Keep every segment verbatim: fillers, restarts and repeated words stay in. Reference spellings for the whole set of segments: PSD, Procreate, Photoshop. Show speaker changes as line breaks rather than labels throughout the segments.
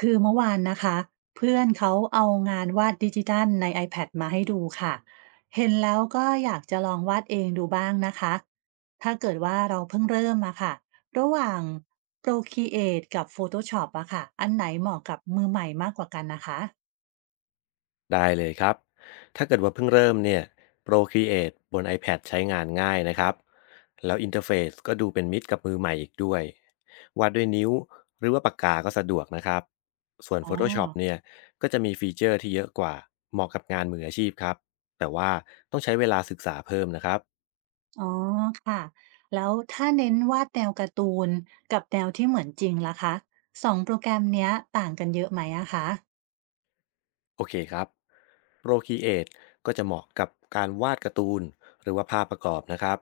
คือเมื่อวานนะคะเพื่อนเขาเอางานวาดดิจิทัลใน iPad มาให้ดูค่ะเห็นแล้วก็อยากจะลองวาดเองดูบ้างนะคะถ้าเกิดว่าเราเพิ่งเริ่มมาค่ะระหว่าง Procreate กับ Photoshop อะค่ะอันไหนเหมาะกับมือใหม่มากกว่ากันนะคะ
ได้เลยครับ ถ้าเกิดว่าเพิ่งเริ่มเนี่ย Procreate บน iPad ใช้งานง่ายนะครับ แล้วอินเทอร์เฟซก็ดูเป็นมิตรกับมือใหม่อีกด้วยวาดด้วยนิ้วหรือว่าปากกาก็สะดวกนะครับ ส่วน
อ๋อ
Photoshop เนี่ยก็จะมีฟีเจอร์ที่เยอะกว่าเหมาะกับงานมืออาชีพครับ แต่ว่าต้องใช้เวลาศึกษาเพิ่มนะครับ
อ๋อค่ะแล้วถ้าเน้นวาดแนวการ์ตูนกับแนวที่เหมือนจริงล่ะคะสองโปรแกรมเนี้ยต่างกันเยอะไหมอะคะ
โอเคครับ Procreate ก็จะเหมาะกับการวาดการ์ตูนหรือว่าภาพประกอบนะครับ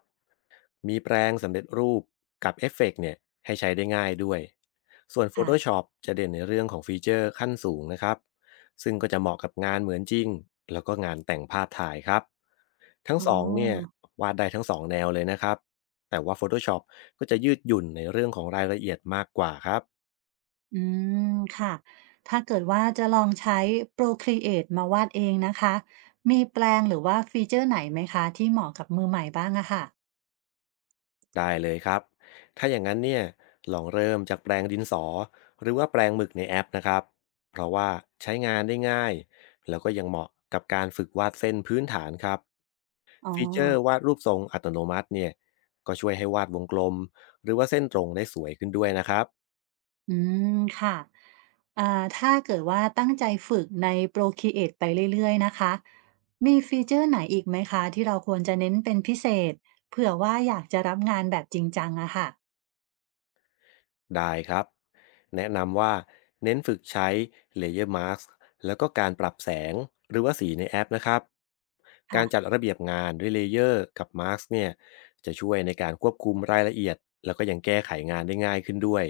มีแปลงสำเร็จรูปกับเอฟเฟกต์เนี่ยให้ใช้ได้ง่ายด้วยส่วน
ค่ะ
Photoshop จะเด่นในเรื่องของฟีเจอร์ขั้นสูงนะครับซึ่งก็จะเหมาะกับงานเหมือนจริงแล้วก็งานแต่งภาพถ่ายครับทั้ง
อ๋อ
สองเนี่ยวาดได้ทั้งสองแนวเลยนะครับแต่ว่า Photoshop ก็จะยืดหยุ่นในเรื่องของรายละเอียดมากกว่าครับ
อืมค่ะ ถ้าเกิดว่าจะลองใช้ Procreate มาวาดเองนะคะ มีแปลงหรือว่าฟีเจอร์ไหนไหมคะที่เหมาะกับมือใหม่บ้างอะค่ะ
ได้เลยครับ ถ้าอย่างนั้นเนี่ยลองเริ่มจากแปรงดินสอหรือว่าแปรงหมึกในแอปนะครับ เพราะว่าใช้งานได้ง่ายแล้วก็ยังเหมาะกับการฝึกวาดเส้นพื้นฐานครับ
อ๋อ
ฟีเจอร์วาดรูปทรงอัตโนมัติเนี่ยก็ช่วยให้วาดวงกลมหรือว่าเส้นตรงได้สวยขึ้นด้วยนะครับ
อืมค่ะอ่าถ้าเกิดว่าตั้งใจฝึกใน Procreate ไปเรื่อยๆนะคะ มีฟีเจอร์ไหนอีกไหมคะที่เราควรจะเน้นเป็นพิเศษเผื่อว่าอยากจะรับงานแบบจริงจังอะค่ะ
ได้ครับแนะนำว่าเน้นฝึกใช้ Layer Mask แล้วก็การปรับแสงหรือว่าสีในแอปนะครับกา
ค่ะ
รจัดระเบียบงานด้วยเลเยอร์กับ Mask เนี่ยจะช่วยในการควบคุมรายละเอียดแล้วก็ยังแก้ไขงานได้ง่ายขึ้นด้วย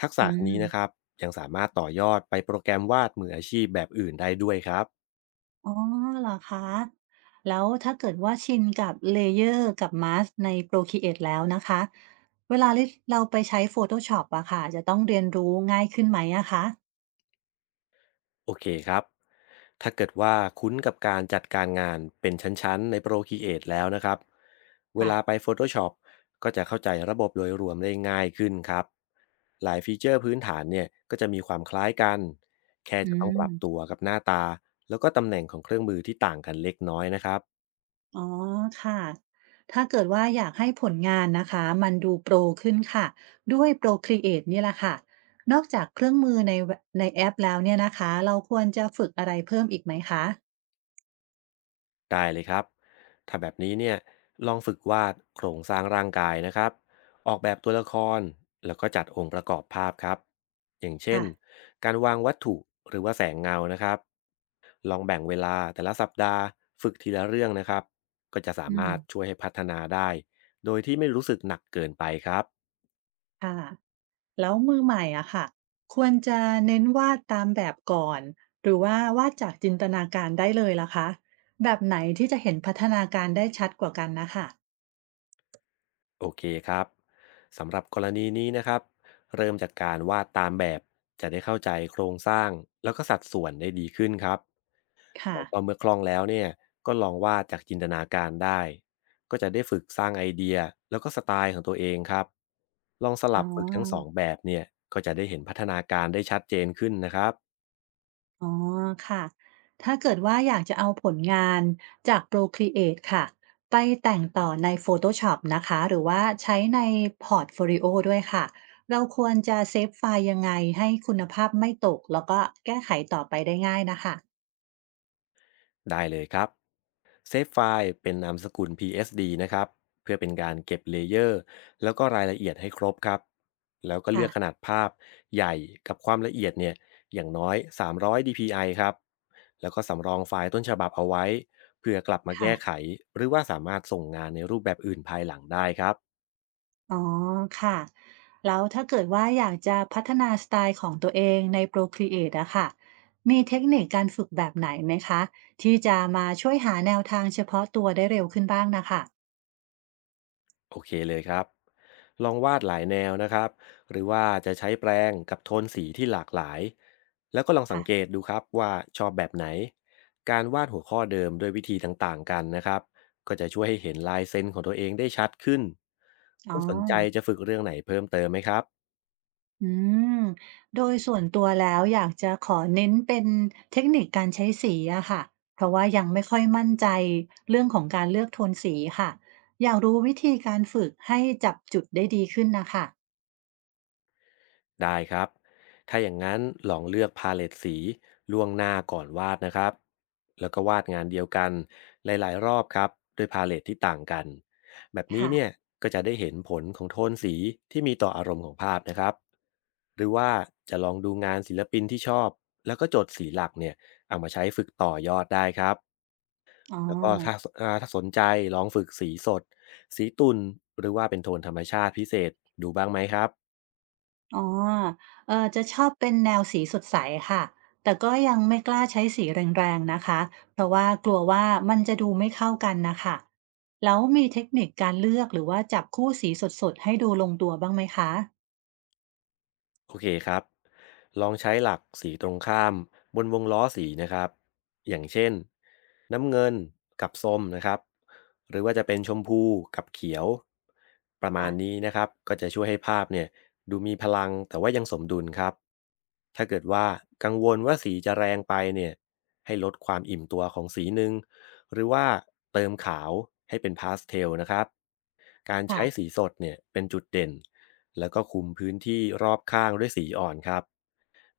ทัก
อื
ษะนี้นะครับ
ม
ยังสามารถต่อยอดไปโปรแกรมวาดมืออาชีพแบบอื่นได้ด้วยครับ
อ๋อเหรอคะแล้วถ้าเกิดว่าชินกับ Layer กับ Mask ใน Procreate แล้วนะคะเวลาที่เราไปใช้ Photoshop อะค่ะจะต้องเรียนรู้ง่ายขึ้นไหมอะคะ
โอเคครับ ถ้าเกิดว่าคุ้นกับการจัดการงานเป็นชั้นๆใน Procreate แล้วนะครับ เว
ค่ะ
ลาไป Photoshop ก็จะเข้าใจระบบโดยรวมได้ง่ายขึ้นครับ หลายฟีเจอร์พื้นฐานเนี่ยก็จะมีความคล้ายกัน แค่
อื
จะต้องปรับตั
ม
วกับหน้าตา แล้วก็ตำแหน่งของเครื่องมือที่ต่างกันเล็กน้อยนะครับ
อ๋อค่ะถ้าเกิดว่าอยากให้ผลงานนะคะมันดูโปรขึ้นค่ะด้วย Procreate นี่แหละค่ะนอกจากเครื่องมือในเวในแอปแล้วเนี่ยนะคะเราควรจะฝึกอะไรเพิ่มอีกไหมคะ
ได้เลยครับถ้าแบบนี้เนี่ยลองฝึกวาดโครงสร้างร่างกายนะครับออกแบบตัวละครแล้วก็จัดองค์ประกอบภาพครับอย่างเช่น
ค่ะ
การวางวัตถุหรือว่าแสงเงานะครับลองแบ่งเวลาแต่ละสัปดาห์ฝึกทีละเรื่องนะครับก็จะสา
อืม
มารถช่วยให้พัฒนาได้โดยที่ไม่รู้สึกหนักเกินไปครับ
ค่ะ แล้วมือใหม่อะค่ะควรจะเน้นวาดตามแบบก่อนหรือว่าวาดจากจินตนาการได้เลยล่ะคะแบบไหนที่จะเห็นพัฒนาการได้ชัดกว่ากันนะคะ
โอเคครับสำหรับกรณีนี้นะครับเริ่มจากการวาดตามแบบจะได้เข้าใจโครงสร้างแล้วก็สัดส่วนได้ดีขึ้นครับ
ค่ะ
แล้วก็เมื่อคล่องแล้วเนี่ยก็ลองวาดจากจินตนาการได้ก็จะได้ฝึกสร้างไอเดียแล้วก็สไตล์ของตัวเองครับลองส
อ๋
ลั
อ
บฝึกทั้งสองแบบเนี่ยก็จะได้เห็นพัฒนาการได้ชัดเจนขึ้นนะครับ
อ๋อค่ะถ้าเกิดว่าอยากจะเอาผลงานจาก Procreate ครีเอทค่ะไปแต่งต่อใน Photoshop นะคะหรือว่าใช้ในพอร์ตโฟลิโอด้วยค่ะเราควรจะเซฟไฟล์ยังไงให้คุณภาพไม่ตกแล้วก็แก้ไขต่อไปได้ง่ายนะคะ
ได้เลยครับเซฟไฟล์เป็นนามสกุล พี เอส ดี นะครับเพื่อเป็นการเก็บเลเยอร์แล้วก็รายละเอียดให้ครบครับแล้วก็เลื
ค่ะ
อกขนาดภาพใหญ่กับความละเอียดเนี่ยอย่างน้อยสามร้อย dpi ครับแล้วก็สำรองไฟล์ต้นฉบับเอาไว้เพื่อกลับมา
ค่ะ
แก้ไขหรือว่าสามารถส่งงานในรูปแบบอื่นภายหลังได้ครับ
อ๋อค่ะแล้วถ้าเกิดว่าอยากจะพัฒนาสไตล์ของตัวเองใน Procreate อะค่ะมีเทคนิคการฝึกแบบไหนไหมคะที่จะมาช่วยหาแนวทางเฉพาะตัวได้เร็วขึ้นบ้างนะค่ะ
โอเคเลยครับ ลองวาดหลายแนวนะครับ หรือว่าจะใช้แปรงกับโทนสีที่หลากหลาย แล้วก็ลองสังเกต
ค่ะ
ดูครับว่าชอบแบบไหน การวาดหัวข้อเดิมด้วยวิธีต่างๆกันนะครับ ก็จะช่วยให้เห็นลายเส้นของตัวเองได้ชัดขึ้น
อ๋
คุ
อ
ณสนใจจะฝึกเรื่องไหนเพิ่มเติมไหมครับ
อืมโดยส่วนตัวแล้วอยากจะขอเน้นเป็นเทคนิคการใช้สีอะค่ะเพราะว่ายังไม่ค่อยมั่นใจเรื่องของการเลือกโทนสีค่ะอยากรู้วิธีการฝึกให้จับจุดได้ดีขึ้นนะค่ะ
ได้ครับ ถ้าอย่างนั้นลองเลือกพาเลตสีล่วงหน้าก่อนวาดนะครับแล้วก็วาดงานเดียวกันหลายๆรอบครับด้วยพาเลตที่ต่างกันแบบนี้
ค่ะ
เนี่ยก็จะได้เห็นผลของโทนสีที่มีต่ออารมณ์ของภาพนะครับหรือว่าจะลองดูงานศิลปินที่ชอบแล้วก็จดสีหลักเนี่ยเอามาใช้ฝึกต่อยอดได้ครับ
อ๋อ
แล้วก็ถ้าอ่าถ้าสนใจลองฝึกสีสดสีตุนหรือว่าเป็นโทนธรรมชาติพิเศษดูบ้างไหมครับ
อ๋อเอ่อจะชอบเป็นแนวสีสดใสค่ะ แต่ก็ยังไม่กล้าใช้สีแรงๆนะคะ เพราะว่ากลัวว่ามันจะดูไม่เข้ากันนะค่ะแล้วมีเทคนิคการเลือกหรือว่าจับคู่สีสดๆให้ดูลงตัวบ้างไหมคะ
โอเคครับ ลองใช้หลักสีตรงข้ามบนวงล้อสีนะครับ อย่างเช่นน้ำเงินกับส้มนะครับ หรือว่าจะเป็นชมพูกับเขียวประมาณนี้
ค่ะ
นะครับ ก็จะช่วยให้ภาพเนี่ยดูมีพลังแต่ว่ายังสมดุลครับ ถ้าเกิดว่ากังวลว่าสีจะแรงไปเนี่ยให้ลดความอิ่มตัวของสีหนึ่งหรือว่าเติมขาวให้เป็นพาสเทลนะครับ การใช้สี
ค่ะ
สดเนี่ยเป็นจุดเด่น แล้วก็คลุมพื้นที่รอบข้างด้วยสีอ่อนครับ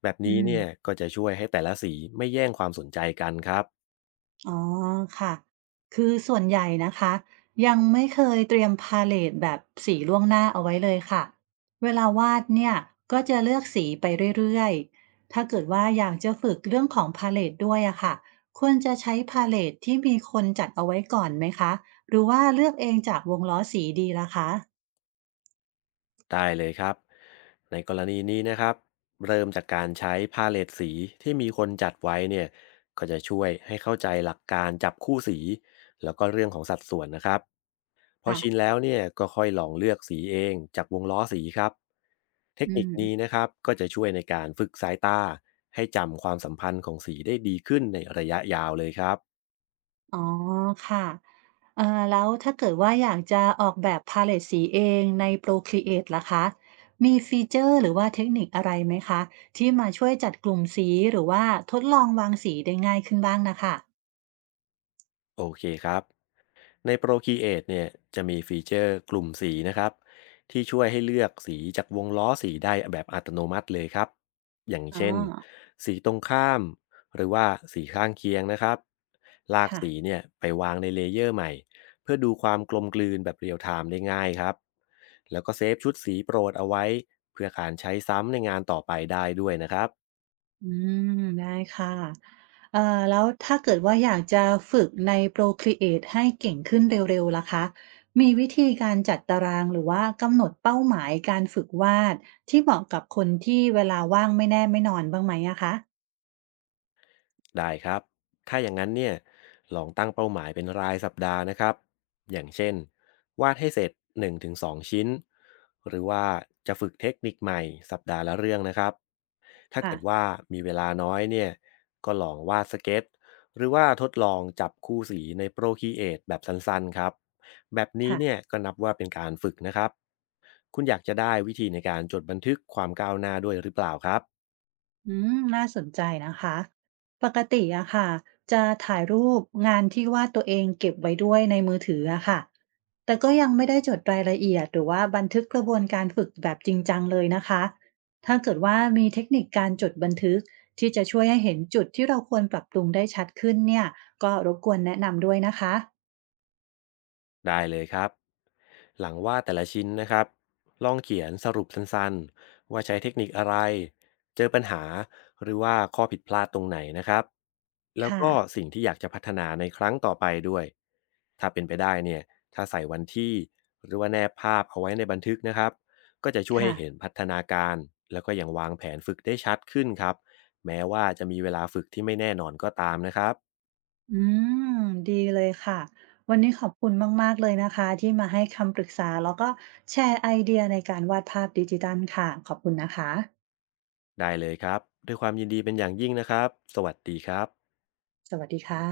แบบ
อื
นี้
ม
เนี่ยก็จะช่วยให้แต่ละสีไม่แย่งความสนใจกันครับ
อ๋อค่ะคือส่วนใหญ่นะคะยังไม่เคยเตรียมพาเลตแบบสีล่วงหน้าเอาไว้เลยค่ะเวลาวาดเนี่ยก็จะเลือกสีไปเรื่อยๆ ถ้าเกิดว่าอยากจะฝึกเรื่องของพาเลตด้วยอะค่ะควรจะใช้พาเลตที่มีคนจัดเอาไว้ก่อนไหมคะหรือว่าเลือกเองจากวงล้อสีดีล่ะคะ
ได้เลยครับ ในกรณีนี้นะครับเริ่มจากการใช้พาเลตสีที่มีคนจัดไว้เนี่ยก็จะช่วยให้เข้าใจหลักการจับคู่สีแล้วก็เรื่องของสัดส่วนนะครับพอ
ค่ะ
ชินแล้วเนี่ยก็ค่อยลองเลือกสีเองจากวงล้อสีครับเทค
อื
นิค
ม
นี้นะครับก็จะช่วยในการฝึกสายตาให้จำความสัมพันธ์ของสีได้ดีขึ้นในระยะยาวเลยครับ
อ๋อค่ะเอ่อแล้วถ้าเกิดว่าอยากจะออกแบบพาเลตสีเองใน Procreate ล่ะคะมีฟีเจอร์หรือว่าเทคนิคอะไรไหมคะที่มาช่วยจัดกลุ่มสีหรือว่าทดลองวางสีได้ง่ายขึ้นบ้างนะค่ะ
โอเคครับ ใน Procreate เนี่ยจะมีฟีเจอร์กลุ่มสีนะครับที่ช่วยให้เลือกสีจากวงล้อสีได้แบบอัตโนมัติเลยครับอย่าง
อ๋อ
เช่นสีตรงข้ามหรือว่าสีข้างเคียงนะครับลาก
ค่ะ
สีเนี่ยไปวางในเลเยอร์ใหม่เพื่อดูความกลมกลืนแบบเรียลไทม์ได้ง่ายครับแล้วก็เซฟชุดสีโปรดเอาไว้เพื่อการใช้ซ้ำในงานต่อไปได้ด้วยนะครับ
อืมได้ค่ะเอ่อแล้วถ้าเกิดว่าอยากจะฝึกใน Procreate ให้เก่งขึ้นเร็วๆล่ะคะมีวิธีการจัดตารางหรือว่ากำหนดเป้าหมายการฝึกวาดที่เหมาะกับคนที่เวลาว่างไม่แน่ไม่นอนบ้างไหมอะคะ
ได้ครับถ้าอย่างนั้นเนี่ยลองตั้งเป้าหมายเป็นรายสัปดาห์นะครับอย่างเช่นวาดให้เสร็จหนึ่งถึงสองชิ้น หรือว่าจะฝึกเทคนิคใหม่สัปดาห์ละเรื่องนะครับถ้าเกิด
ค่ะ
ว่ามีเวลาน้อยเนี่ยก็ลองวาดสเก็ตหรือว่าทดลองจับคู่สีใน Procreate แบบสั้นๆครับแบบนี้
ค่ะ
เนี่ยก็นับว่าเป็นการฝึกนะครับคุณอยากจะได้วิธีในการจดบันทึกความก้าวหน้าด้วยหรือเปล่าครับ
อืมน่าสนใจนะคะปกติอะค่ะจะถ่ายรูปงานที่วาดตัวเองเก็บไว้ด้วยในมือถืออะค่ะแต่ก็ยังไม่ได้จดรายละเอียดหรือว่าบันทึกกระบวนการฝึกแบบจริงจังเลยนะคะถ้าเกิดว่ามีเทคนิคการจดบันทึกที่จะช่วยให้เห็นจุดที่เราควรปรับปรุงได้ชัดขึ้นเนี่ยก็รบกวนแนะนำด้วยนะคะ
ได้เลยครับหลังวาดแต่ละชิ้นนะครับลองเขียนสรุปสั้นๆว่าใช้เทคนิคอะไรเจอปัญหาหรือว่าข้อผิดพลาดตรงไหนนะครับแล้ว
ค่ะ
ก็สิ่งที่อยากจะพัฒนาในครั้งต่อไปด้วยถ้าเป็นไปได้เนี่ยถ้าใส่วันที่หรือว่าแนบภาพเอาไว้ในบันทึกนะครับก็จะช่วยให้เห็น
ค่ะ
พัฒนาการแล้วก็ยังวางแผนฝึกได้ชัดขึ้นครับแม้ว่าจะมีเวลาฝึกที่ไม่แน่นอนก็ตามนะครับ
อืมดีเลยค่ะวันนี้ขอบคุณมากๆเลยนะคะที่มาให้คำปรึกษาแล้วก็แชร์ไอเดียในการวาดภาพดิจิทัลค่ะขอบคุณนะคะ
ได้เลยครับด้วยความยินดีเป็นอย่างยิ่งนะครับสวัสดีครับ
สวัสดีค่ะ